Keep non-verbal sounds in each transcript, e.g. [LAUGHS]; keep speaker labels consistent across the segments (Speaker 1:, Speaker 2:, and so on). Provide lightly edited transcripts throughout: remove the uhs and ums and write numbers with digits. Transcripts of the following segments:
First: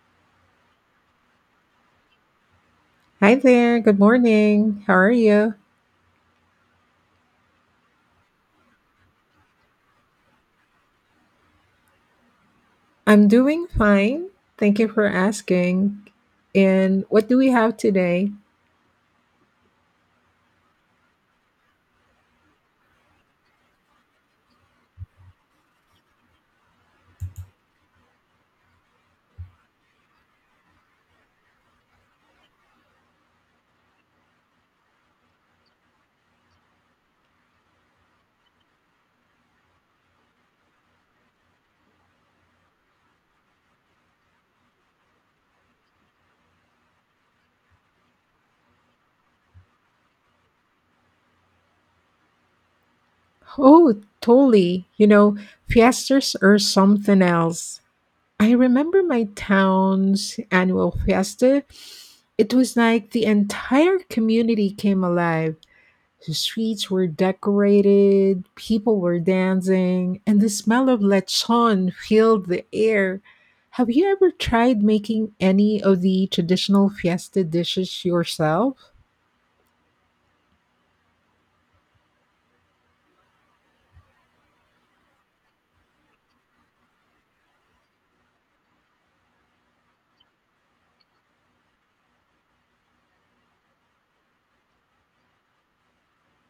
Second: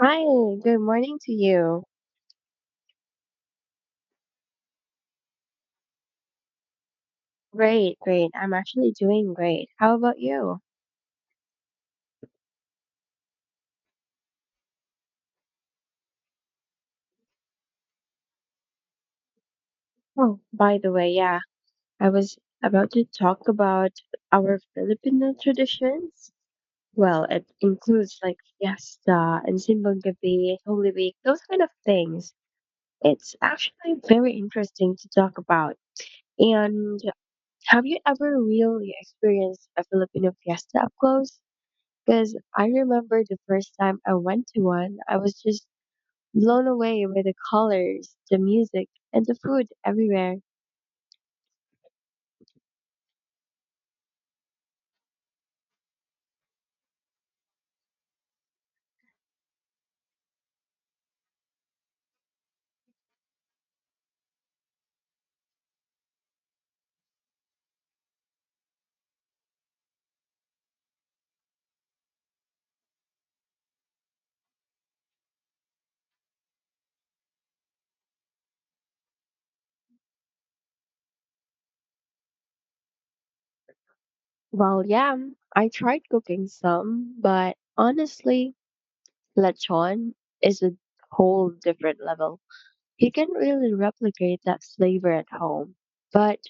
Speaker 1: Hi, good morning to you.
Speaker 2: Hi there. Good morning. How are you?
Speaker 1: Great, great. I'm actually doing great. How about you?
Speaker 2: I'm doing fine. Thank you for asking. And what do we have today?
Speaker 1: Oh, by the way, yeah, I was about to talk about our Filipino traditions. Well, it includes like fiesta and Simbang Gabi, Holy Week, those kind of things. It's actually very interesting to talk about. And have you ever really experienced a Filipino fiesta up close? Because I remember the first time I went to one, I was just blown away by the colors, the music, and the food everywhere.
Speaker 2: Oh, totally. Fiestas are something else. I remember my town's annual fiesta. It was like the entire community came alive. The streets were decorated, people were dancing, and the smell of lechon filled the air. Have you ever tried making any of the traditional fiesta dishes yourself?
Speaker 1: Well, yeah, I tried cooking some, but honestly, lechon is a whole different level. You can't really replicate that flavor at home. But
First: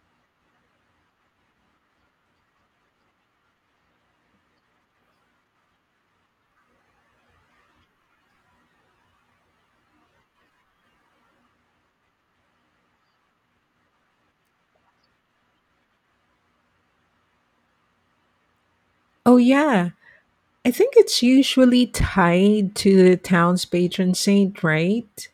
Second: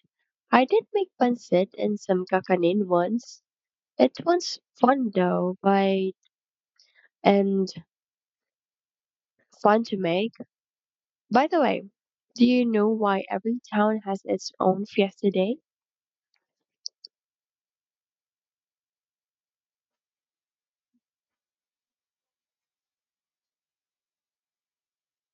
Speaker 1: I did make pancit and some kakanin once. It was fun though, by and fun to make. By the way, do you know why every town has its own fiesta day?
Speaker 2: Oh, yeah. I think it's usually tied to the town's patron saint, right?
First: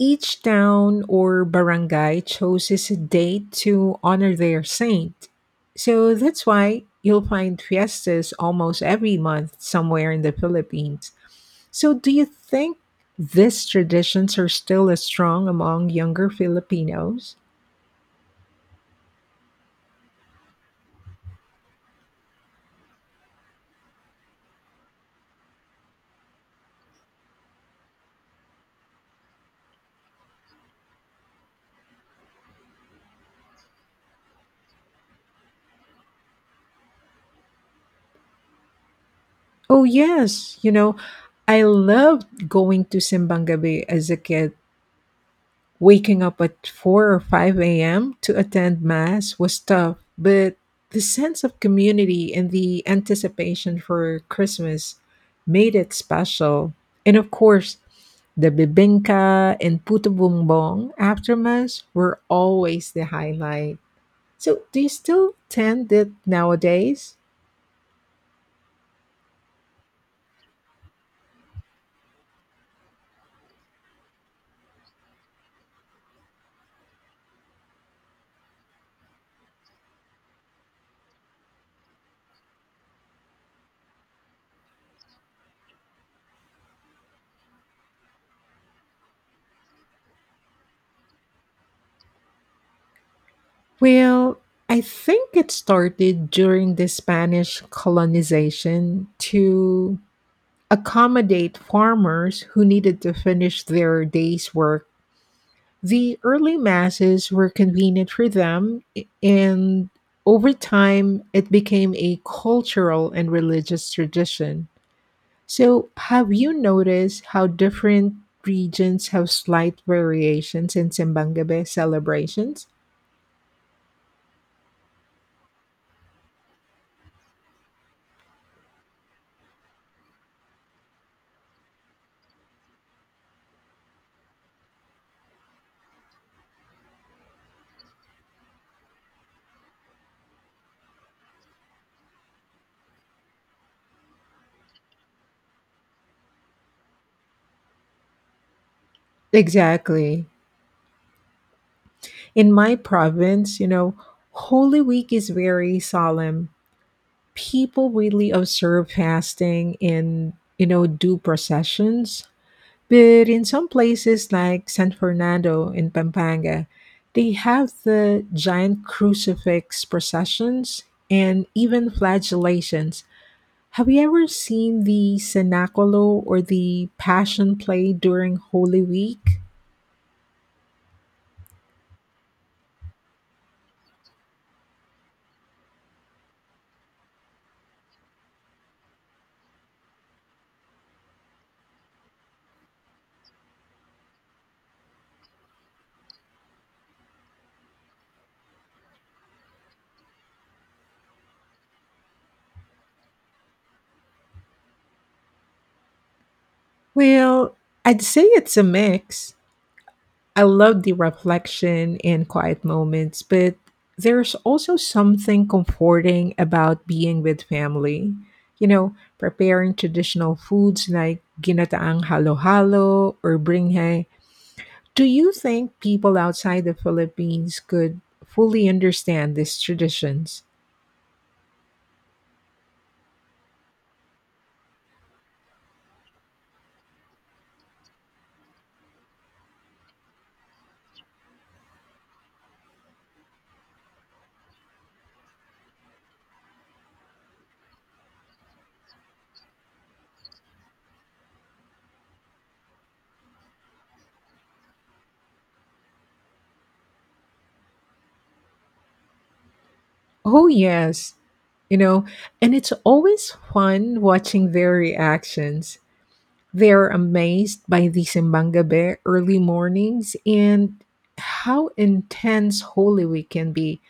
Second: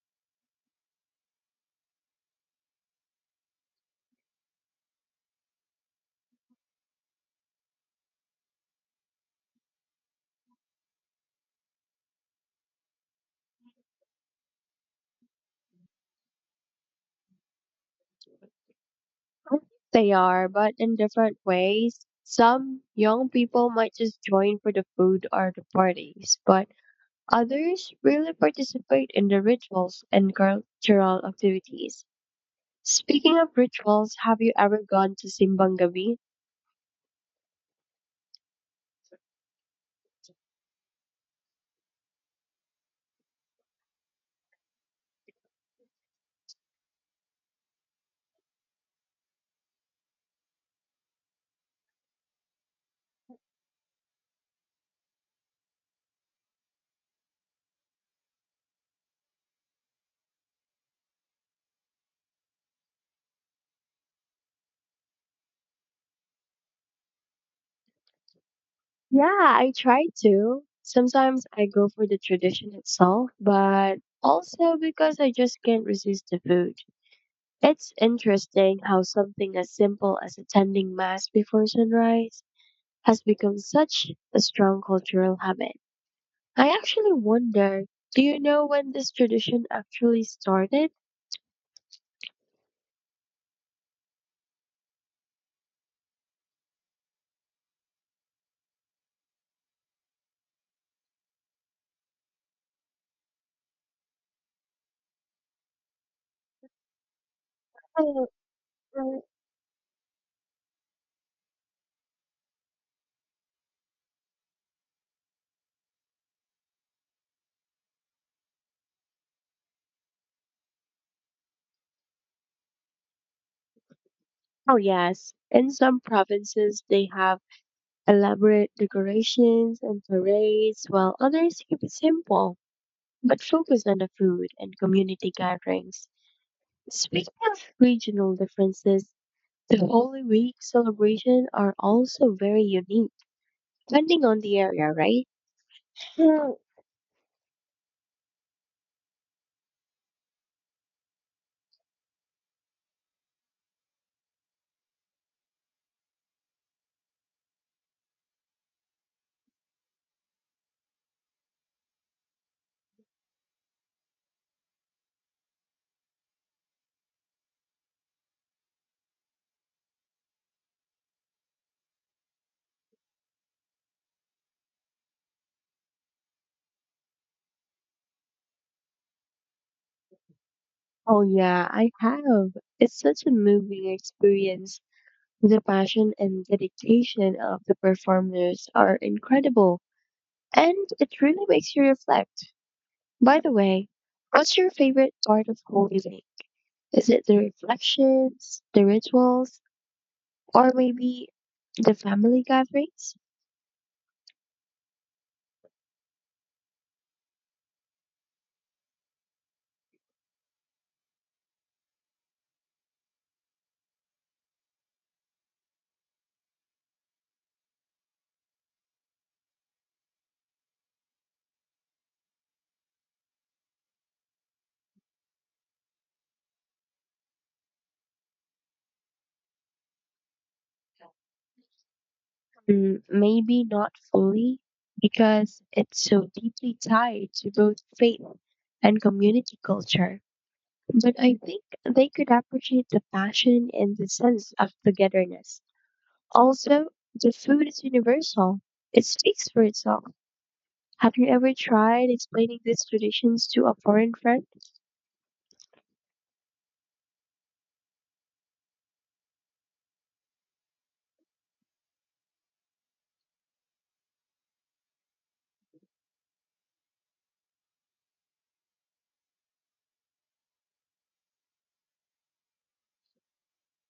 Speaker 2: Each town or barangay chooses a date to honor their saint. So that's why you'll find fiestas almost every month somewhere in the Philippines. So, do you think these traditions are still as strong among younger Filipinos?
Speaker 1: They are, but in different ways. Some young people might just join for the food or the parties, but others really participate in the rituals and cultural activities. Speaking of rituals, have you ever gone to Simbang Gabi?
Speaker 2: Oh, yes. I loved going to Simbang Gabi as a kid. Waking up at 4 or 5 a.m. to attend Mass was tough, but the sense of community and the anticipation for Christmas made it special. And of course, the bibingka and puto bumbong after Mass were always the highlight. So, do you still attend it nowadays?
Speaker 1: Yeah, I try to. Sometimes I go for the tradition itself, but also because I just can't resist the food. It's interesting how something as simple as attending mass before sunrise has become such a strong cultural habit. I actually wonder, do you know when this tradition actually started?
Speaker 2: Well, I think it started during the Spanish colonization to accommodate farmers who needed to finish their day's work. The early masses were convenient
Speaker 1: Oh,
Speaker 2: for them,
Speaker 1: oh
Speaker 2: and over time, it became a cultural and religious tradition. So, have you noticed how different regions have slight variations in Simbangabe celebrations?
Speaker 1: oh, yes. In some provinces, they have elaborate decorations and parades, while others keep it simple but focus on the food and community gatherings. Speaking of regional differences, the Holy Week celebration are also very unique, depending on the area, right? Yeah.
Speaker 2: Exactly. In my province, Holy Week is very solemn. People really observe fasting in do processions, but in some places like San Fernando in Pampanga, they have the giant crucifix processions and even flagellations. Have you ever seen the cenacolo or the passion play during Holy Week?
Speaker 1: Oh yeah, I have. It's such a moving experience. The passion and dedication of the performers are incredible, and it really makes you reflect. By the way, what's your favorite part of Holy Week? Is it the reflections, the rituals, or maybe the family gatherings?
Speaker 2: Well, I'd say it's a mix. I love the reflection and quiet moments, but there's also something comforting about being with family. Preparing traditional foods like ginataang halo-halo or bringhe. Do you think people outside the Philippines could fully understand these traditions?
Speaker 1: Maybe not fully, because it's so deeply tied to both faith and community culture, but I think they could appreciate the passion and the sense of togetherness. Also, the food is universal. It speaks for itself. Have you ever tried explaining these traditions to a foreign friend?
Speaker 2: Oh, yes. You know, and it's always fun watching their reactions. They're amazed by the Sembangabé early mornings and how intense Holy Week can be.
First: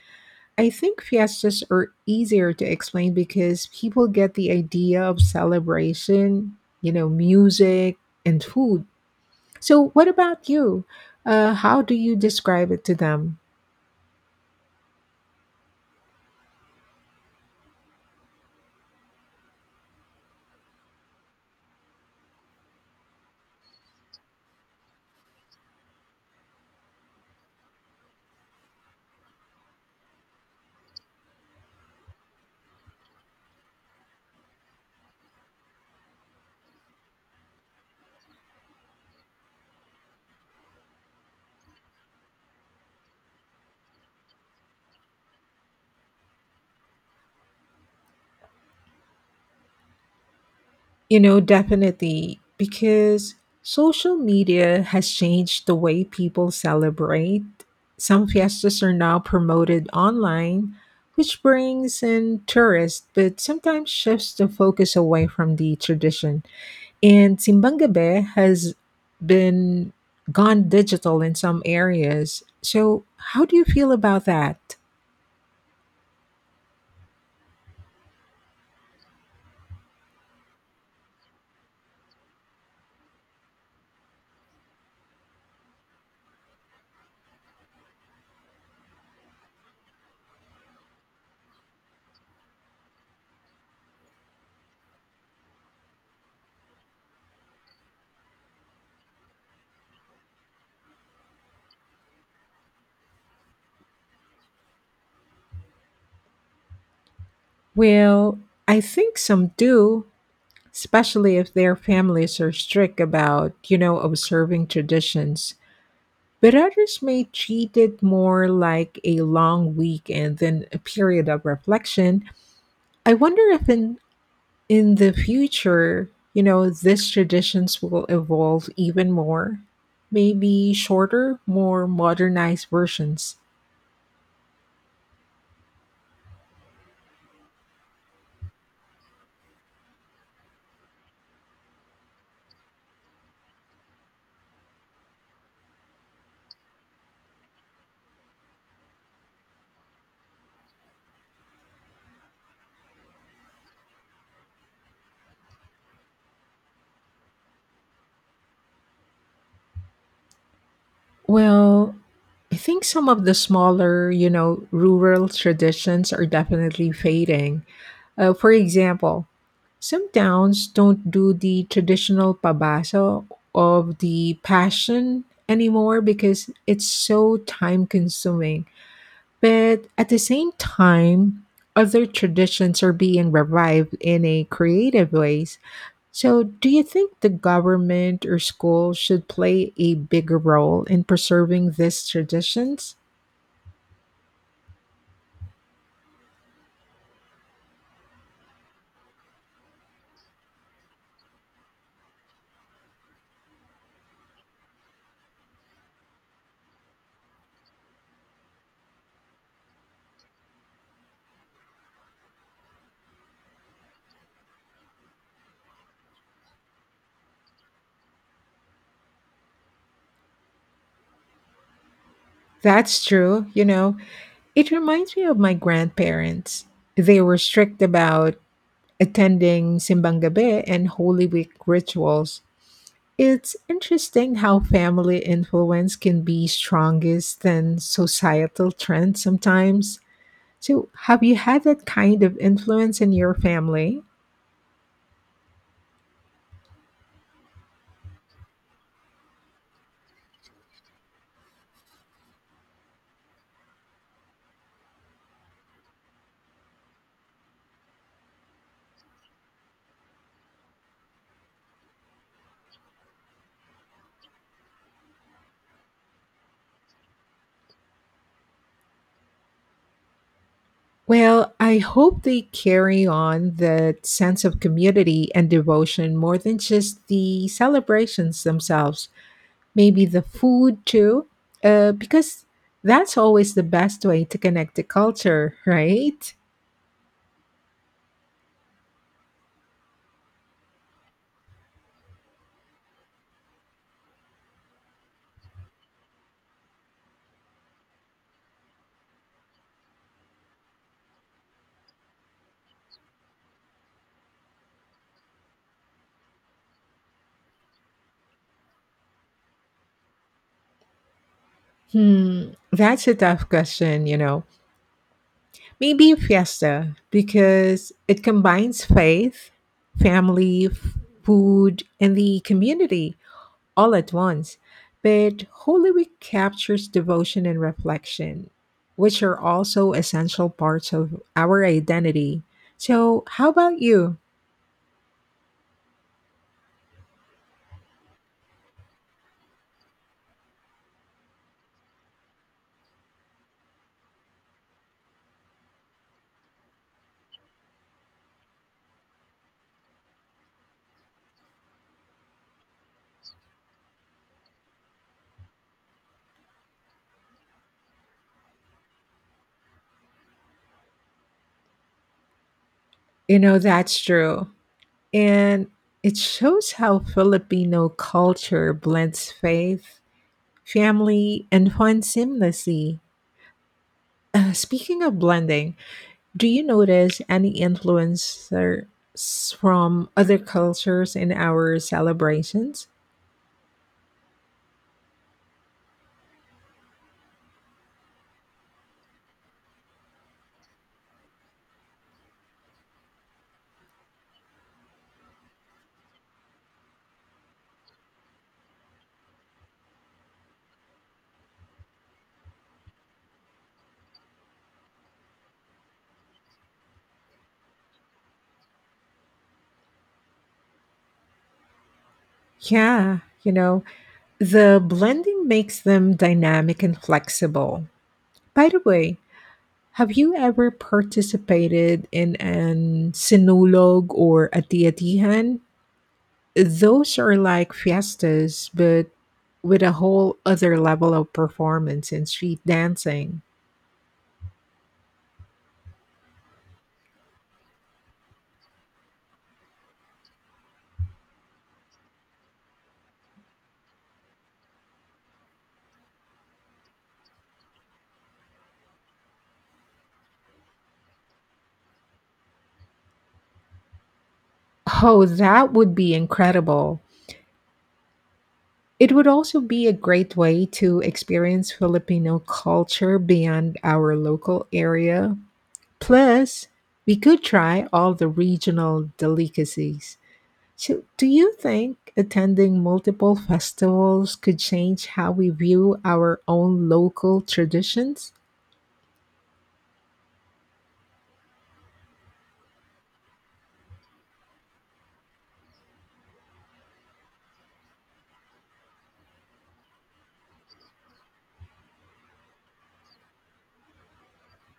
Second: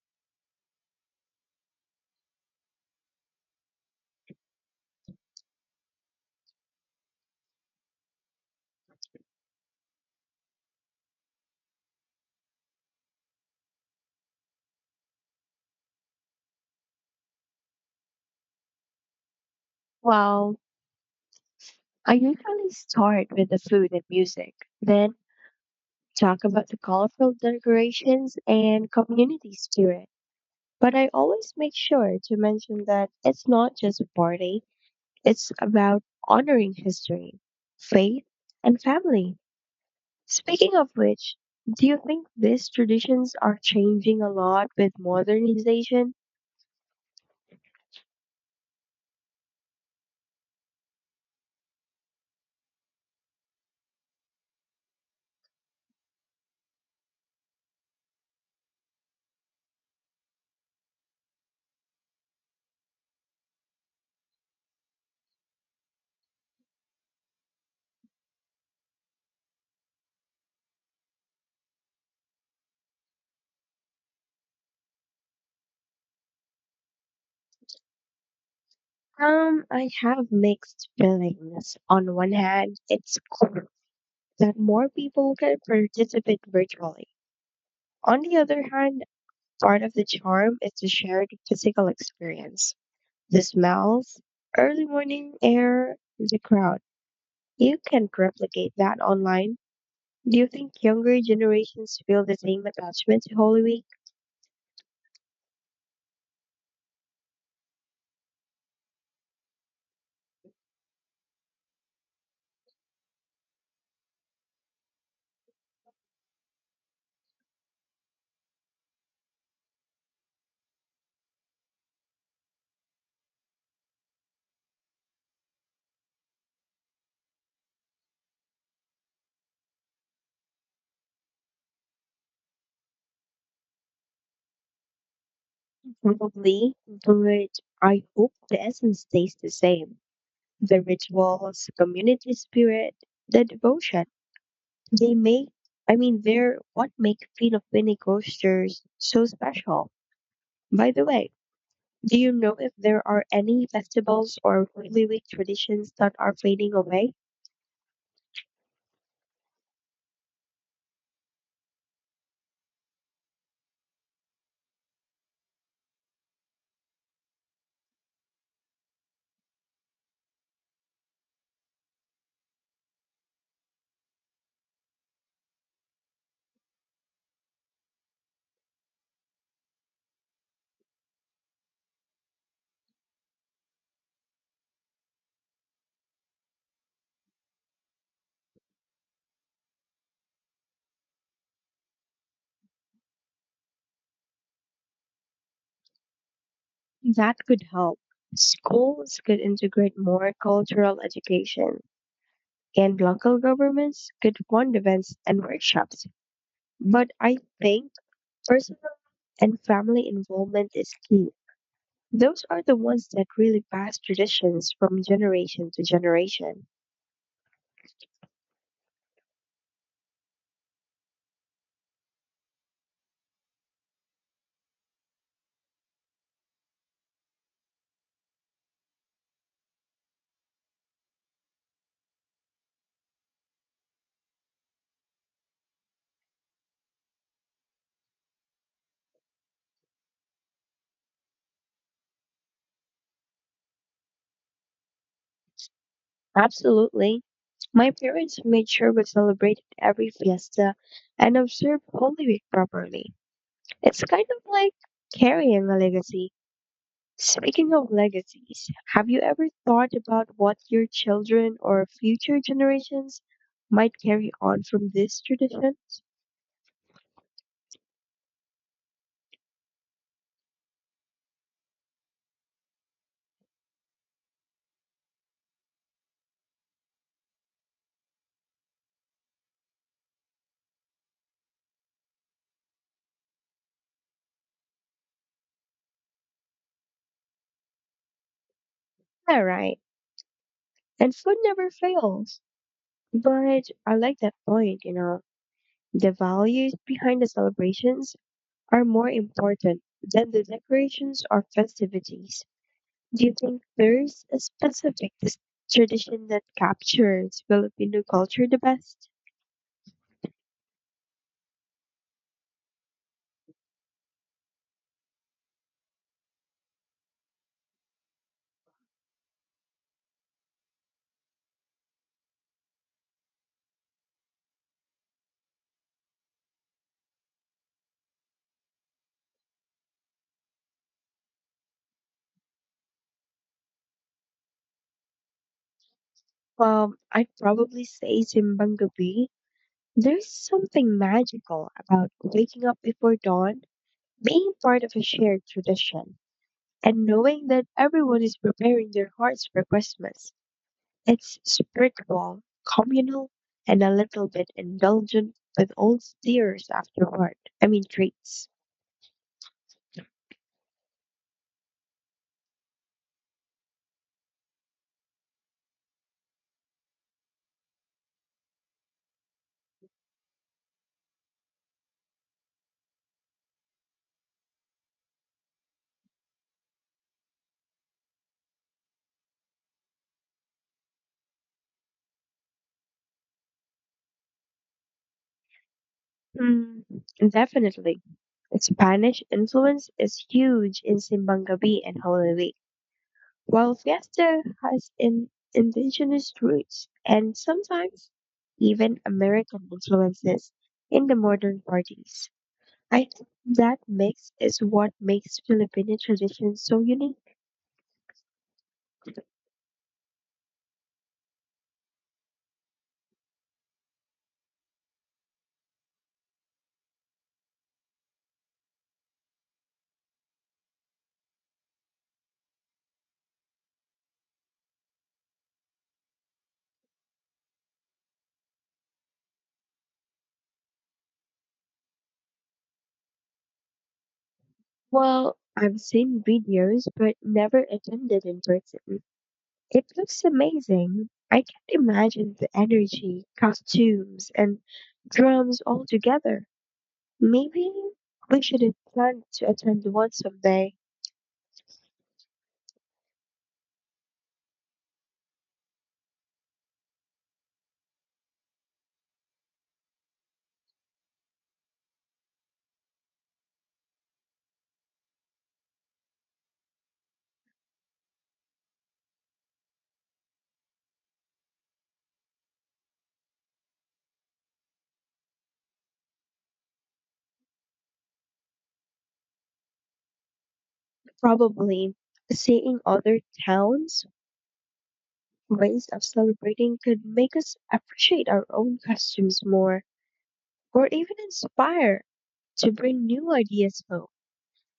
Speaker 2: I think fiestas are easier to explain because people get the idea of celebration, music and food. So, what about you? How do you describe it to them?
Speaker 1: Well, I usually start with the food and music, then talk about the colorful decorations and community spirit. But I always make sure to mention that it's not just a party, it's about honoring history, faith, and family. Speaking of which, do you think these traditions are changing a lot with modernization?
Speaker 2: Definitely, because social media has changed the way people celebrate. Some fiestas are now promoted online, which brings in tourists, but sometimes shifts the focus away from the tradition. And Simbang Gabi has been gone digital in some areas. So, how do you feel about that?
Speaker 1: I have mixed feelings. On one hand, it's cool that more people can participate virtually. On the other hand, part of the charm is the shared physical experience. The smells, early morning air, the crowd. You can't replicate that online. Do you think younger generations feel the same attachment to Holy Week?
Speaker 2: Well, I think some do, especially if their families are strict about, observing traditions. But others may treat it more like a long weekend than a period of reflection. I wonder if in the future, these traditions will evolve even more, maybe shorter, more modernized versions.
Speaker 1: Probably, but I hope the essence stays the same. The rituals, community spirit, the devotion. They make, I mean, they're what make Filipino cultures so special. By the way, do you know if there are any festivals or Holy Week traditions that are fading away?
Speaker 2: Well, I think some of the smaller, rural traditions are definitely fading. For example, some towns don't do the traditional pabasa of the passion anymore because it's so time consuming. But at the same time, other traditions are being revived in a creative ways. So, do you think the government or school should play a bigger role in preserving these traditions?
Speaker 1: That could help. Schools could integrate more cultural education, and local governments could fund events and workshops. But I think personal and family involvement is key. Those are the ones that really pass traditions from generation to generation.
Speaker 2: That's true. It reminds me of my grandparents. They were strict about attending Simbang Gabi and Holy Week rituals. It's interesting how family influence can be strongest than societal trends sometimes. So, have you had that kind of influence in your family?
Speaker 1: Absolutely. My parents made sure we celebrated every fiesta and observed Holy Week properly. It's kind of like carrying a legacy. Speaking of legacies, have you ever thought about what your children or future generations might carry on from this tradition?
Speaker 2: Well, I hope they carry on that sense of community and devotion more than just the celebrations themselves. Maybe the food too, because that's always the best way to connect to culture, right?
Speaker 1: Yeah, right. And food never fails. But I like that point, you know. The values behind the celebrations are more important than the decorations or festivities. Do you think there's a specific tradition that captures Filipino culture the best?
Speaker 2: That's a tough question. Maybe Fiesta, because it combines faith, family, food, and the community all at once. But Holy Week captures devotion and reflection, which are also essential parts of our identity. So, how about you?
Speaker 1: Well, I'd probably say Simbang Gabi. There's something magical about waking up before dawn, being part of a shared tradition, and knowing that everyone is preparing their hearts for Christmas. It's spiritual, communal, and a little bit indulgent with old steers afterward. I mean, treats.
Speaker 2: That's true. And it shows how Filipino culture blends faith, family, and fun seamlessly. Speaking of blending, do you notice any influencers from other cultures in our celebrations?
Speaker 1: Hmm, Definitely. Spanish influence is huge in Simbangabi and Holy Week, while Fiesta has in indigenous roots and sometimes even American influences in the modern parties. I think that mix is what makes Filipino traditions so unique.
Speaker 2: Yeah, the blending makes them dynamic and flexible. By the way, have you ever participated in an sinulog or a tiatihan? Those are like fiestas, but with a whole other level of performance and street dancing.
Speaker 1: Well, I've seen videos but never attended in person. It looks amazing. I can't imagine the energy, costumes, and drums all together. Maybe we should plan to attend one someday.
Speaker 2: Oh, that would be incredible. It would also be a great way to experience Filipino culture beyond our local area. Plus, we could try all the regional delicacies. So, do you think attending multiple festivals could change how we view our own local traditions?
Speaker 1: Probably seeing other towns' ways of celebrating could make us appreciate our own costumes more, or even inspire to bring new ideas home.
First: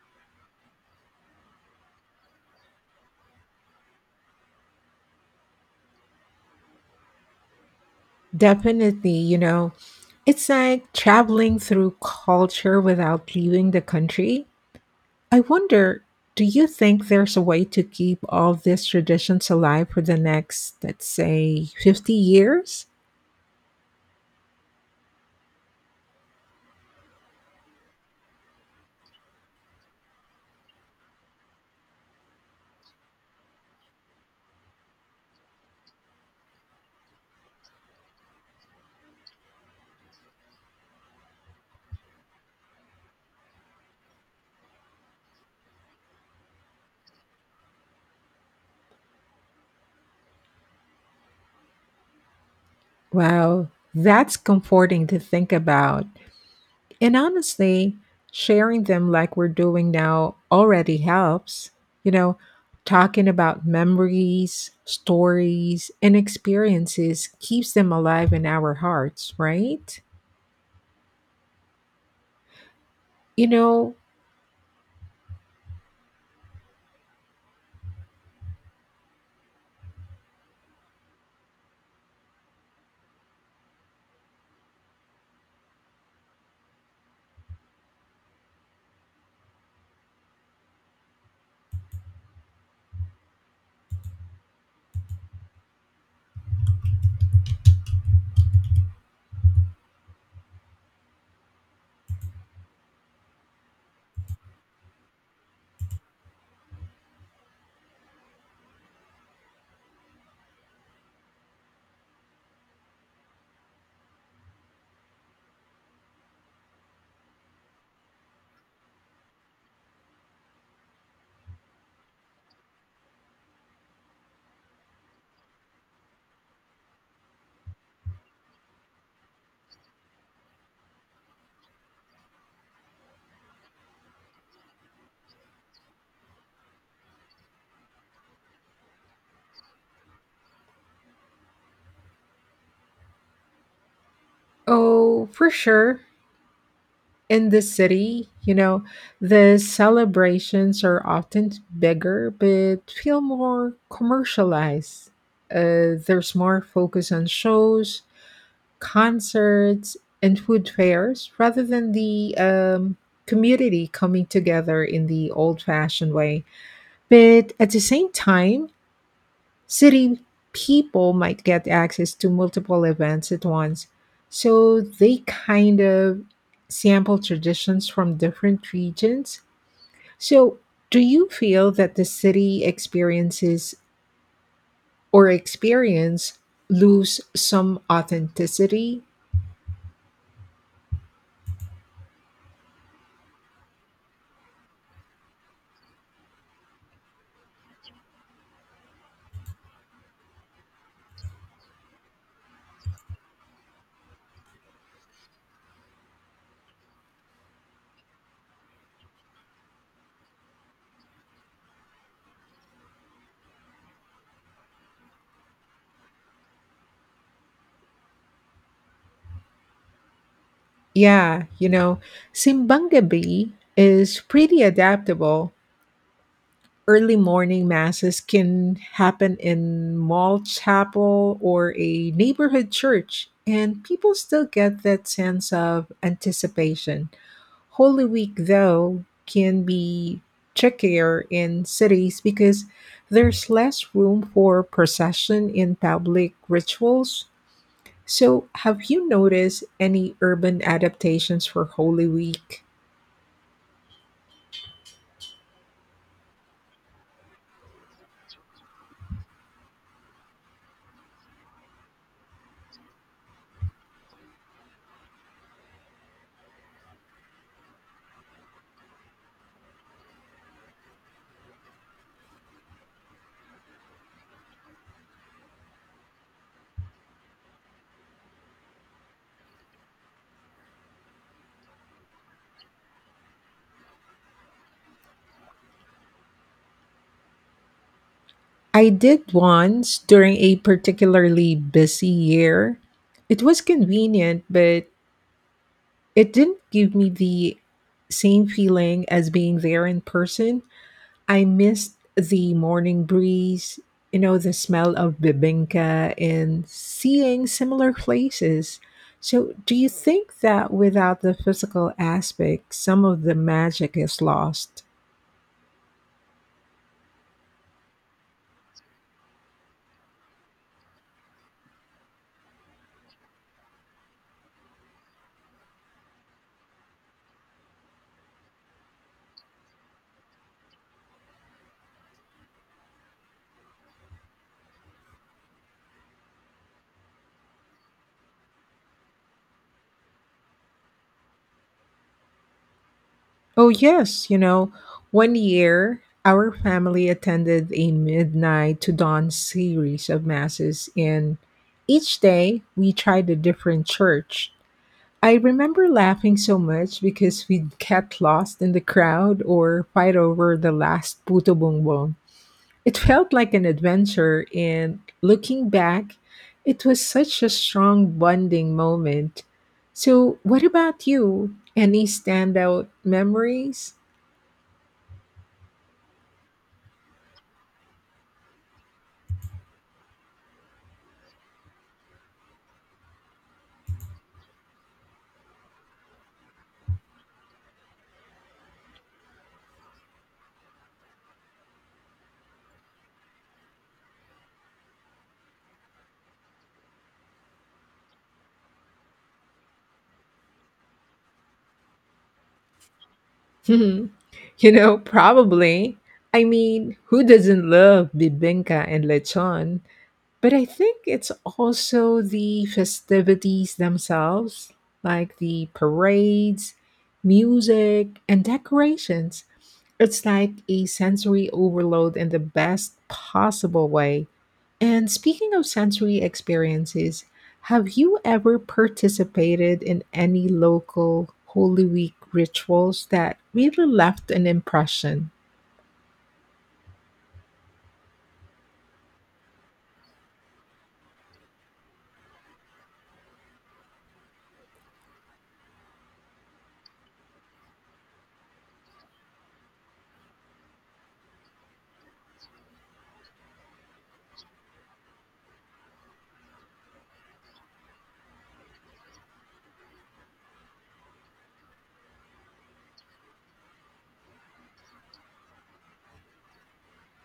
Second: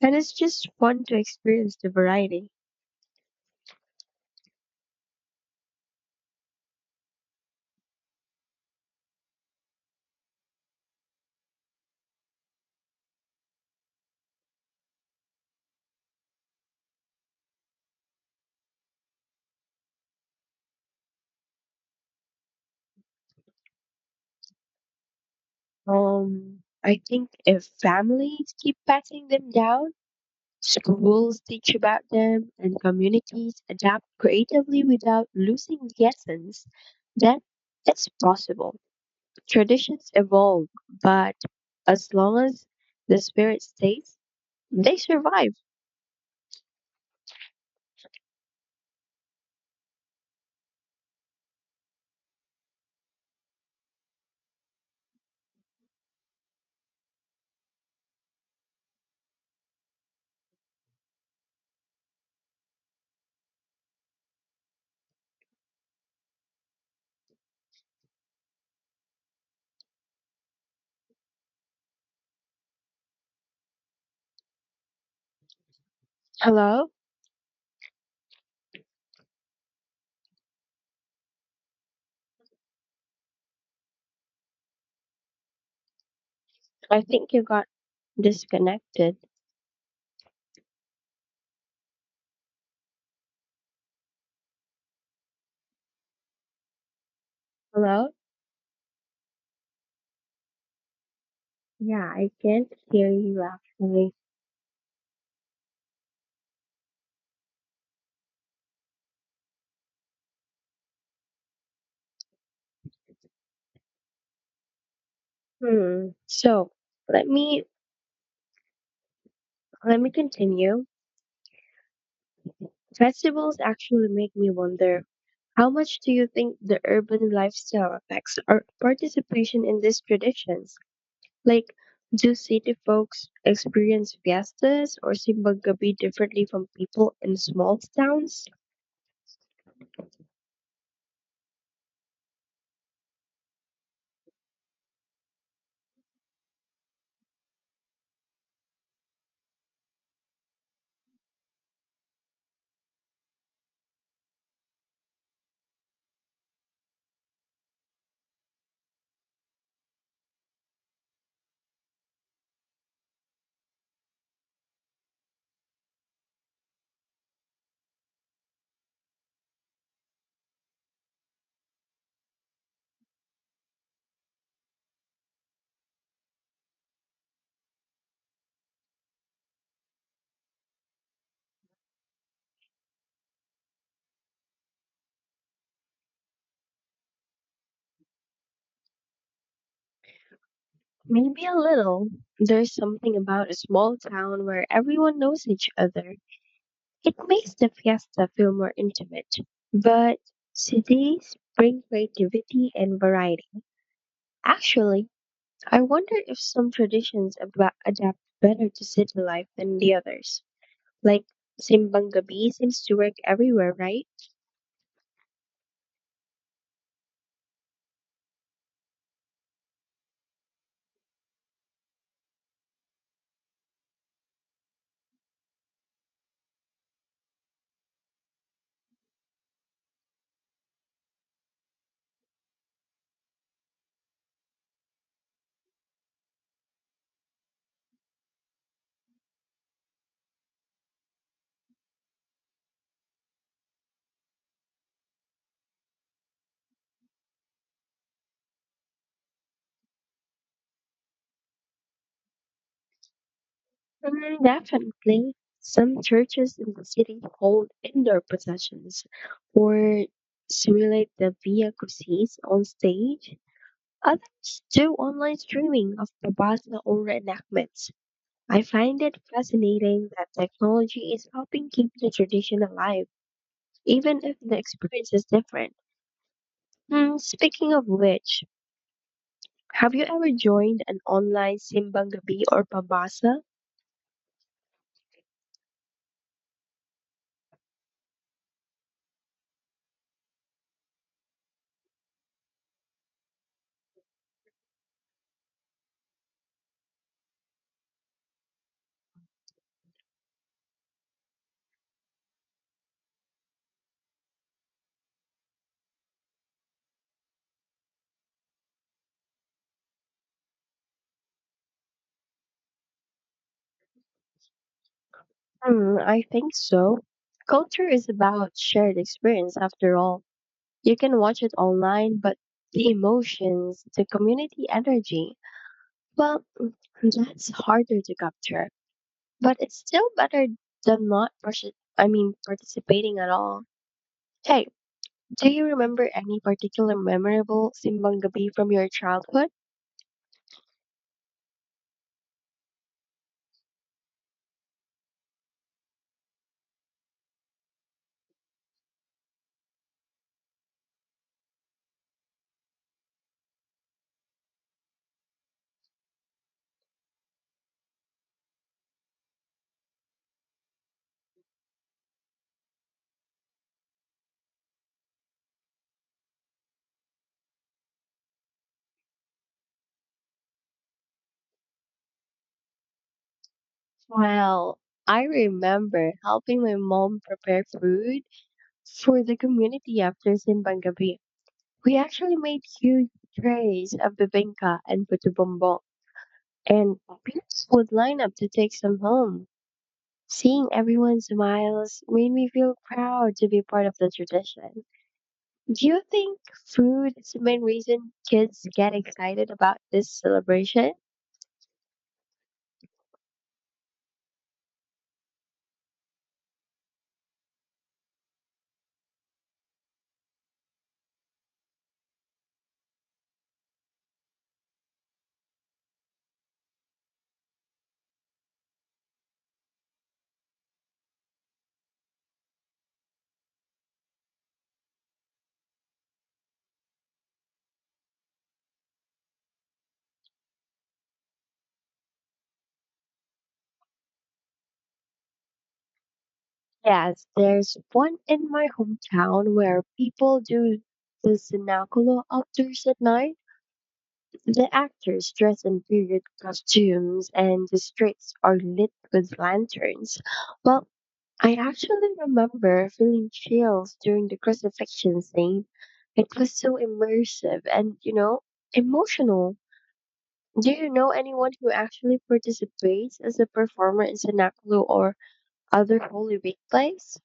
Speaker 1: And it's just fun to experience the variety.
Speaker 2: Definitely, it's like traveling through culture without leaving the country. I wonder, do you think there's a way to keep all these traditions alive for the next, let's say, 50 years?
Speaker 1: I think if families keep passing them down, schools teach about them, and communities adapt creatively without losing the essence, then it's possible. Traditions evolve, but as long as the spirit stays, they survive.
Speaker 2: Wow, that's comforting to think about. And honestly, sharing them like we're doing now already helps. You know, talking about memories, stories, and experiences keeps them alive in our hearts, right? You know,
Speaker 1: Hello? I think you got disconnected. Hello? Yeah, I can't hear you actually. Hmm. So let me let me continue. Festivals actually make me wonder how much do you think the urban lifestyle affects our participation in these traditions? Like, do city folks experience fiestas or Simbang Gabi differently from people in small towns?
Speaker 2: oh, for sure. In the city, the celebrations are often bigger, but feel more commercialized. There's more focus on shows, concerts, and food fairs rather than the community coming together in the old fashioned way. But at the same time, city people might get access to multiple events at once. So they kind of sample traditions from different regions. So, do you feel that the city experiences or experience lose some authenticity?
Speaker 1: Maybe a little. There's something about a small town where everyone knows each other. It makes the fiesta feel more intimate. But cities bring creativity and variety. Actually, I wonder if some traditions adapt better to city life than the others. Like Simbang Gabi seems to work everywhere, right?
Speaker 2: Yeah, Simbang Gabi is pretty adaptable. Early morning masses can happen in mall chapel or a neighborhood church, and people still get that sense of anticipation. Holy Week, though, can be trickier in cities because there's less room for procession in public rituals. So, have you noticed any urban adaptations for Holy Week?
Speaker 1: Definitely. Some churches in the city hold indoor processions or simulate the Via Crucis on stage. Others do online streaming of Babasa or reenactments. I find it fascinating that technology is helping keep the tradition alive, even if the experience is different. Speaking of which, have you ever joined an online Simbang Gabi or Pabasa?
Speaker 2: I did once during a particularly busy year. It was convenient, but it didn't give me the same feeling as being there in person. I missed the morning breeze, the smell of bibinka and seeing similar places. So, do you think that without the physical aspect, some of the magic is lost?
Speaker 1: I think so. Culture is about shared experience after all. You can watch it online, but the emotions, the community energy, well, that's harder to capture. But it's still better than not I mean participating at all. Hey, do you remember any particular memorable Simbang Gabi from your childhood?
Speaker 2: Oh, yes. One year our family attended a midnight to dawn series of masses, and each day we tried a different church. I remember laughing so much because we'd get lost in the crowd or fight over the last puto bongbong. It felt like an adventure, and looking back, it was such a strong bonding moment. So, what about you? Any standout memories?
Speaker 1: Well, I remember helping my mom prepare food for the community after Simbang Gabi. We actually made huge trays of bibingka and puto bumbong, and parents would line up to take some home. Seeing everyone's smiles made me feel proud to be part of the tradition. Do you think food is the main reason kids get excited about this celebration?
Speaker 2: [LAUGHS] Probably. I mean, who doesn't love bibinka and lechon? But I think it's also the festivities themselves, like the parades, music, and decorations. It's like a sensory overload in the best possible way. And speaking of sensory experiences, have you ever participated in any local Holy Week rituals that really left an impression?
Speaker 1: Yes, there's one in my hometown where people do the cenaculo outdoors at night. The actors dress in period costumes and the streets are lit with lanterns. Well, I actually remember feeling chills during the crucifixion scene. It was so immersive and, you know, emotional. Do you know anyone who actually participates as a performer in cenaculo or other holy week plays?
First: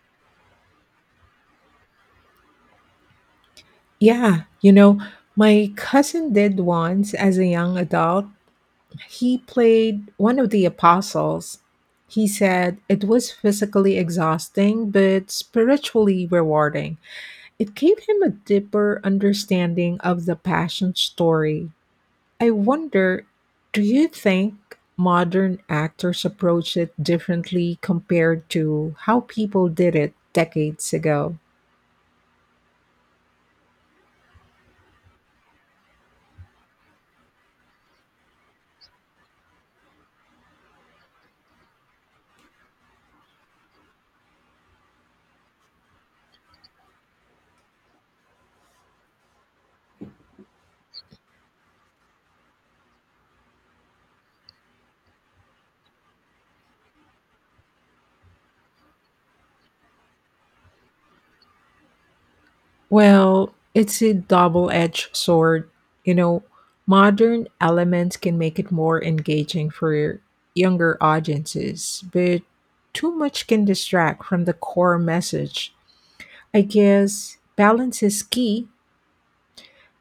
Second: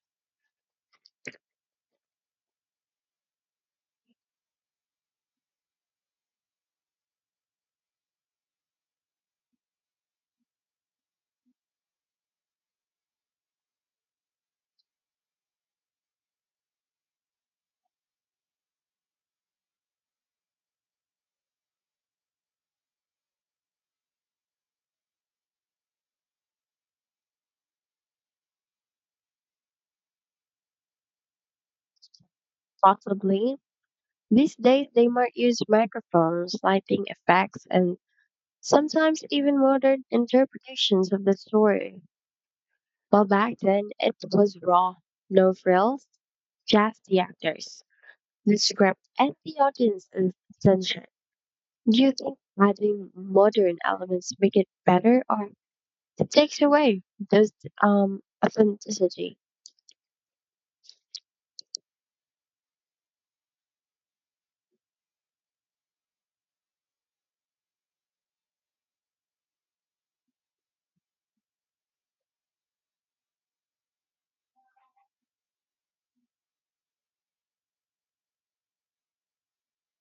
Speaker 2: Yeah, my cousin did once as a young adult. He played one of the apostles. He said it was physically exhausting but spiritually rewarding. It gave him a deeper understanding of the passion story. I wonder, do you think modern actors approach it differently compared to how people did it decades ago?
Speaker 1: Possibly. These days, they might use microphones, lighting effects, and sometimes even modern interpretations of the story. While back then, it was raw, no frills, just the actors, the script, and the audience is essential. Do you think adding modern elements make it better, or it takes away those authenticity?
Speaker 2: Well, it's a double edged sword. You know, modern elements can make it more engaging for younger audiences, but too much can distract from the core message. I guess balance is key.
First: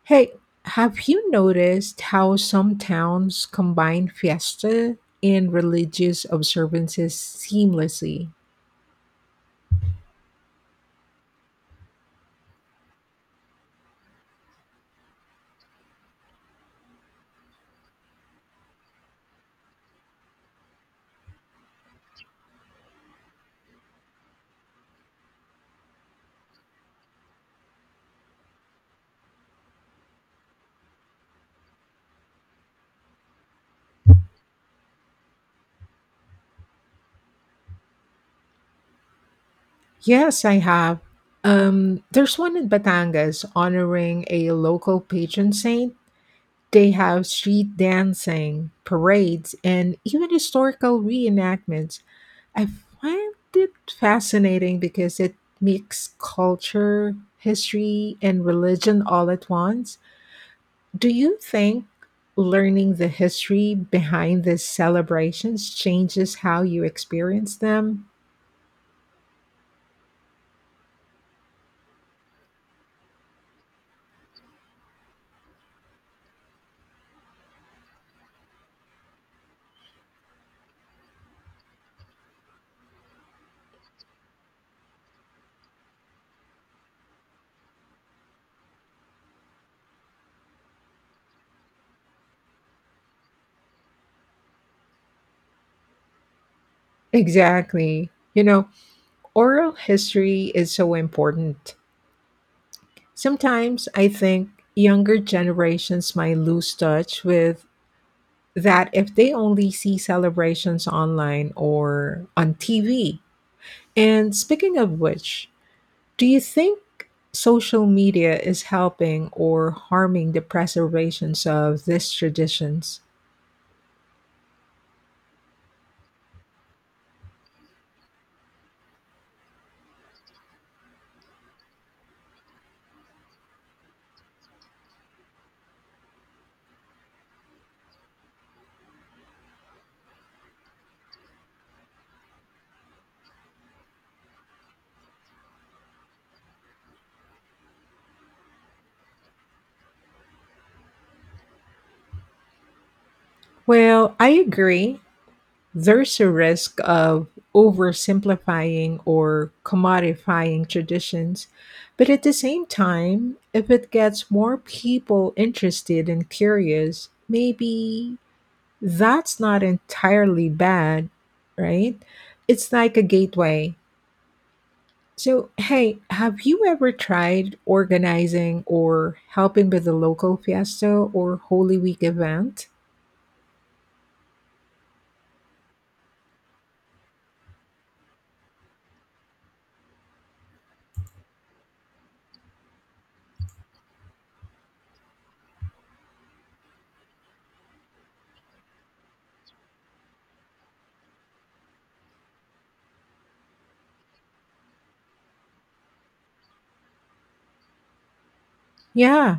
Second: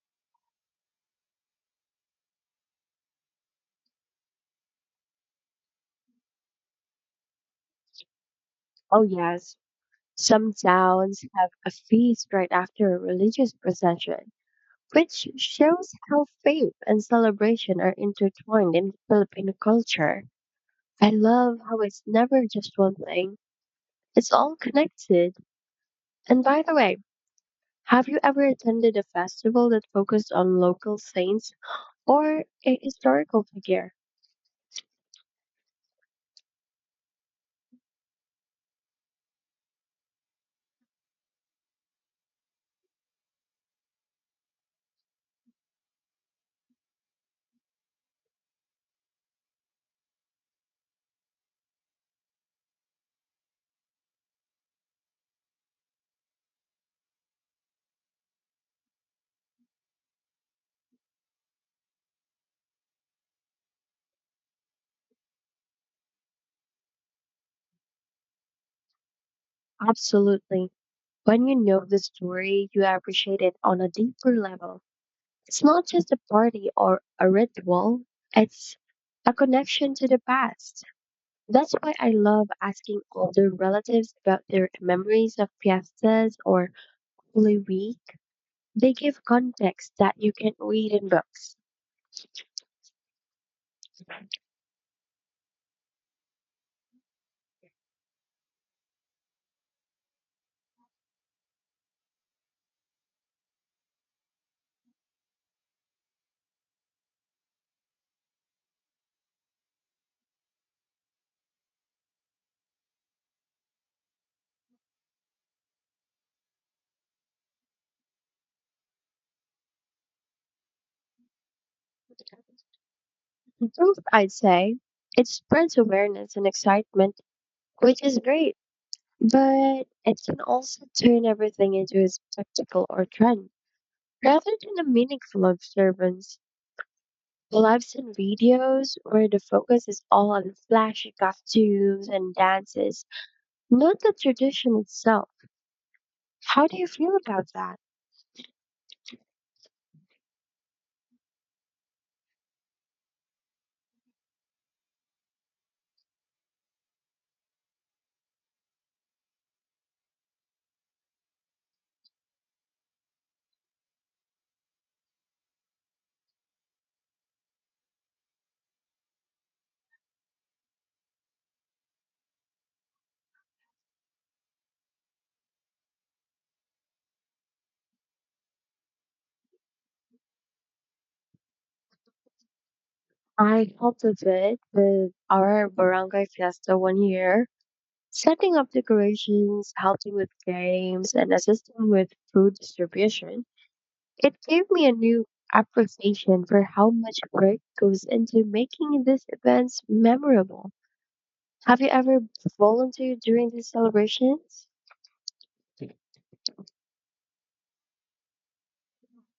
Speaker 2: Hey, have you noticed how some towns combine fiesta and religious observances seamlessly?
Speaker 1: Oh yes, some towns have a feast right after a religious procession which shows how faith and celebration are intertwined in Filipino culture. I love how it's never just one thing, it's all connected. And by the way, have you ever attended a festival that focused on local saints or a historical figure?
Speaker 2: Yes, I have. There's one in Batangas honoring a local patron saint. They have street dancing, parades, and even historical reenactments. I find it fascinating because it mixes culture, history, and religion all at once. Do you think learning the history behind these celebrations changes how you experience them?
Speaker 1: Absolutely. When you know the story, you appreciate it on a deeper level. It's not just a party or a ritual, it's a connection to the past. That's why I love asking older relatives about their memories of fiestas or Holy Week. They give context that you can't read in books.
Speaker 2: Exactly. Oral history is so important. Sometimes I think younger generations might lose touch with that if they only see celebrations online or on TV. And speaking of which, do you think social media is helping or harming the preservations of these traditions?
Speaker 1: Truth, I'd say, it spreads awareness and excitement, which is great, but it can also turn everything into a spectacle or trend rather than a meaningful observance. Well, I've seen videos where the focus is all on flashy costumes and dances, not the tradition itself. How do you feel about that?
Speaker 2: Well, I agree. There's a risk of oversimplifying or commodifying traditions. But at the same time, if it gets more people interested and curious, maybe that's not entirely bad, right? It's like a gateway. So, hey, have you ever tried organizing or helping with a local fiesta or Holy Week event?
Speaker 1: I helped a bit with our barangay fiesta one year, setting up decorations, helping with games, and assisting with food distribution. It gave me a new appreciation for how much work goes into making these events memorable. Have you ever volunteered during these celebrations?
Speaker 2: Yeah,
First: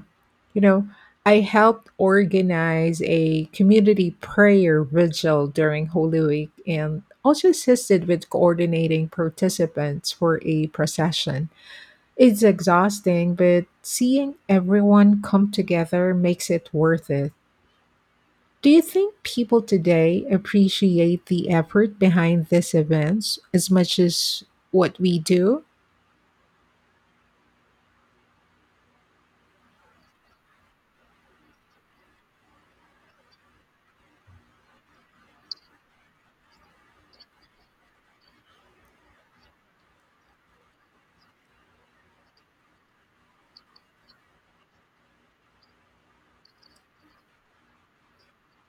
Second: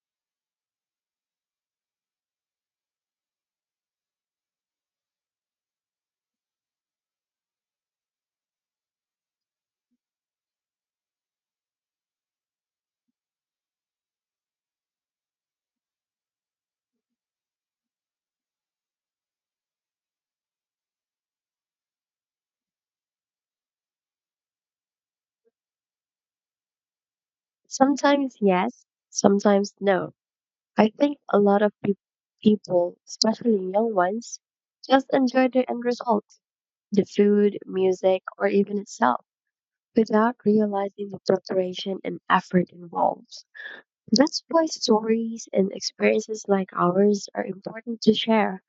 Speaker 2: you know, I helped organize a community prayer vigil during Holy Week and also assisted with coordinating participants for a procession. It's exhausting, but seeing everyone come together makes it worth it. Do you think people today appreciate the effort behind these events as much as what we do?
Speaker 1: Sometimes yes, sometimes no. I think a lot of people, especially young ones, just enjoy the end result, the food, music, or even itself, without realizing the preparation and effort involved. That's why stories and experiences like ours are important to share.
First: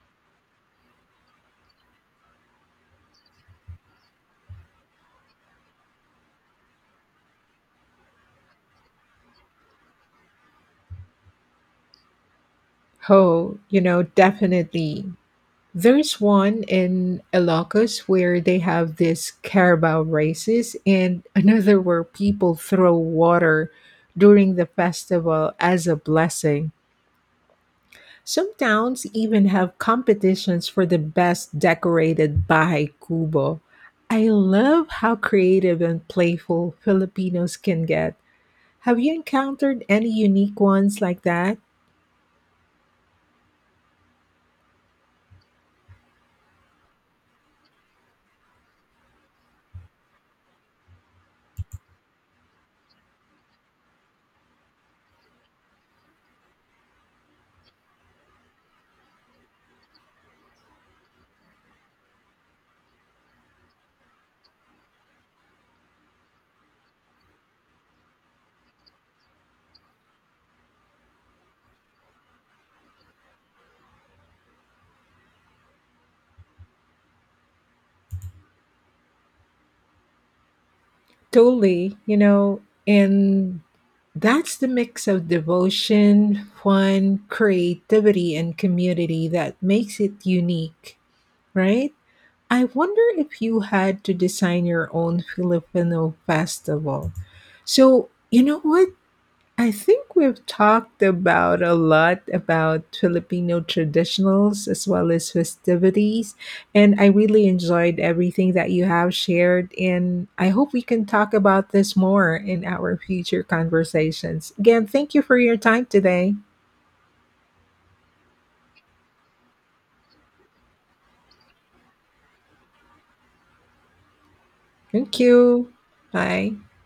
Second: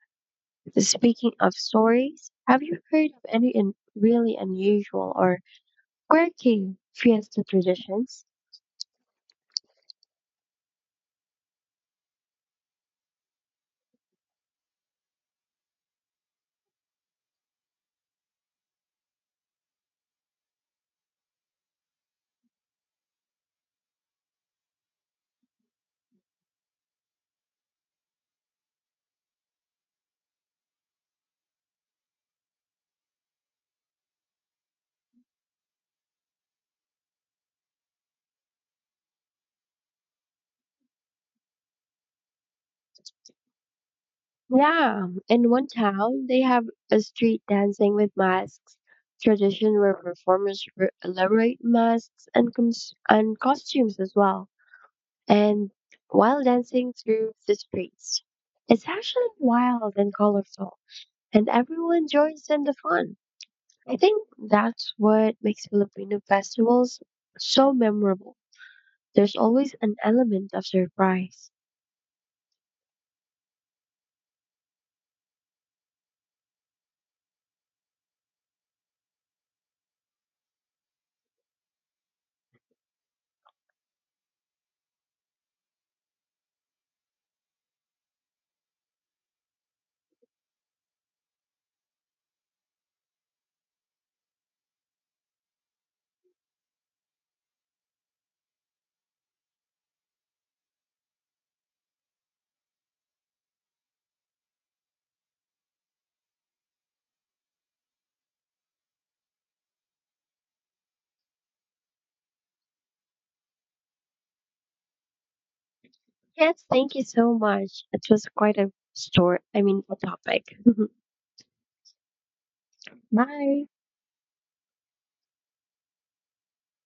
Speaker 1: Speaking of stories, have you heard of any really unusual or quirky fiesta traditions?
Speaker 2: Oh, definitely. There's one in Ilocos where they have these carabao races, and another where people throw water during the festival as a blessing. Some towns even have competitions for the best decorated bahay kubo. I love how creative and playful Filipinos can get. Have you encountered any unique ones like that?
Speaker 1: Yeah, in one town, they have a street dancing with masks tradition where performers elaborate masks and costumes as well, and while dancing through the streets. It's actually wild and colorful, and everyone joins in the fun. I think that's what makes Filipino festivals so memorable. There's always an element of surprise.
Speaker 2: Totally, and that's the mix of devotion, fun, creativity, and community that makes it unique, right? I wonder if you had to design your own Filipino festival. So, you know what? I think we've talked about a lot about Filipino traditionals as well as festivities. And I really enjoyed everything that you have shared. And I hope we can talk about this more in our future conversations. Again, thank you for your time today.
Speaker 1: Yes, thank you so much. It was quite a story, I mean, a topic. [LAUGHS] Bye.
Speaker 2: Thank you. Bye.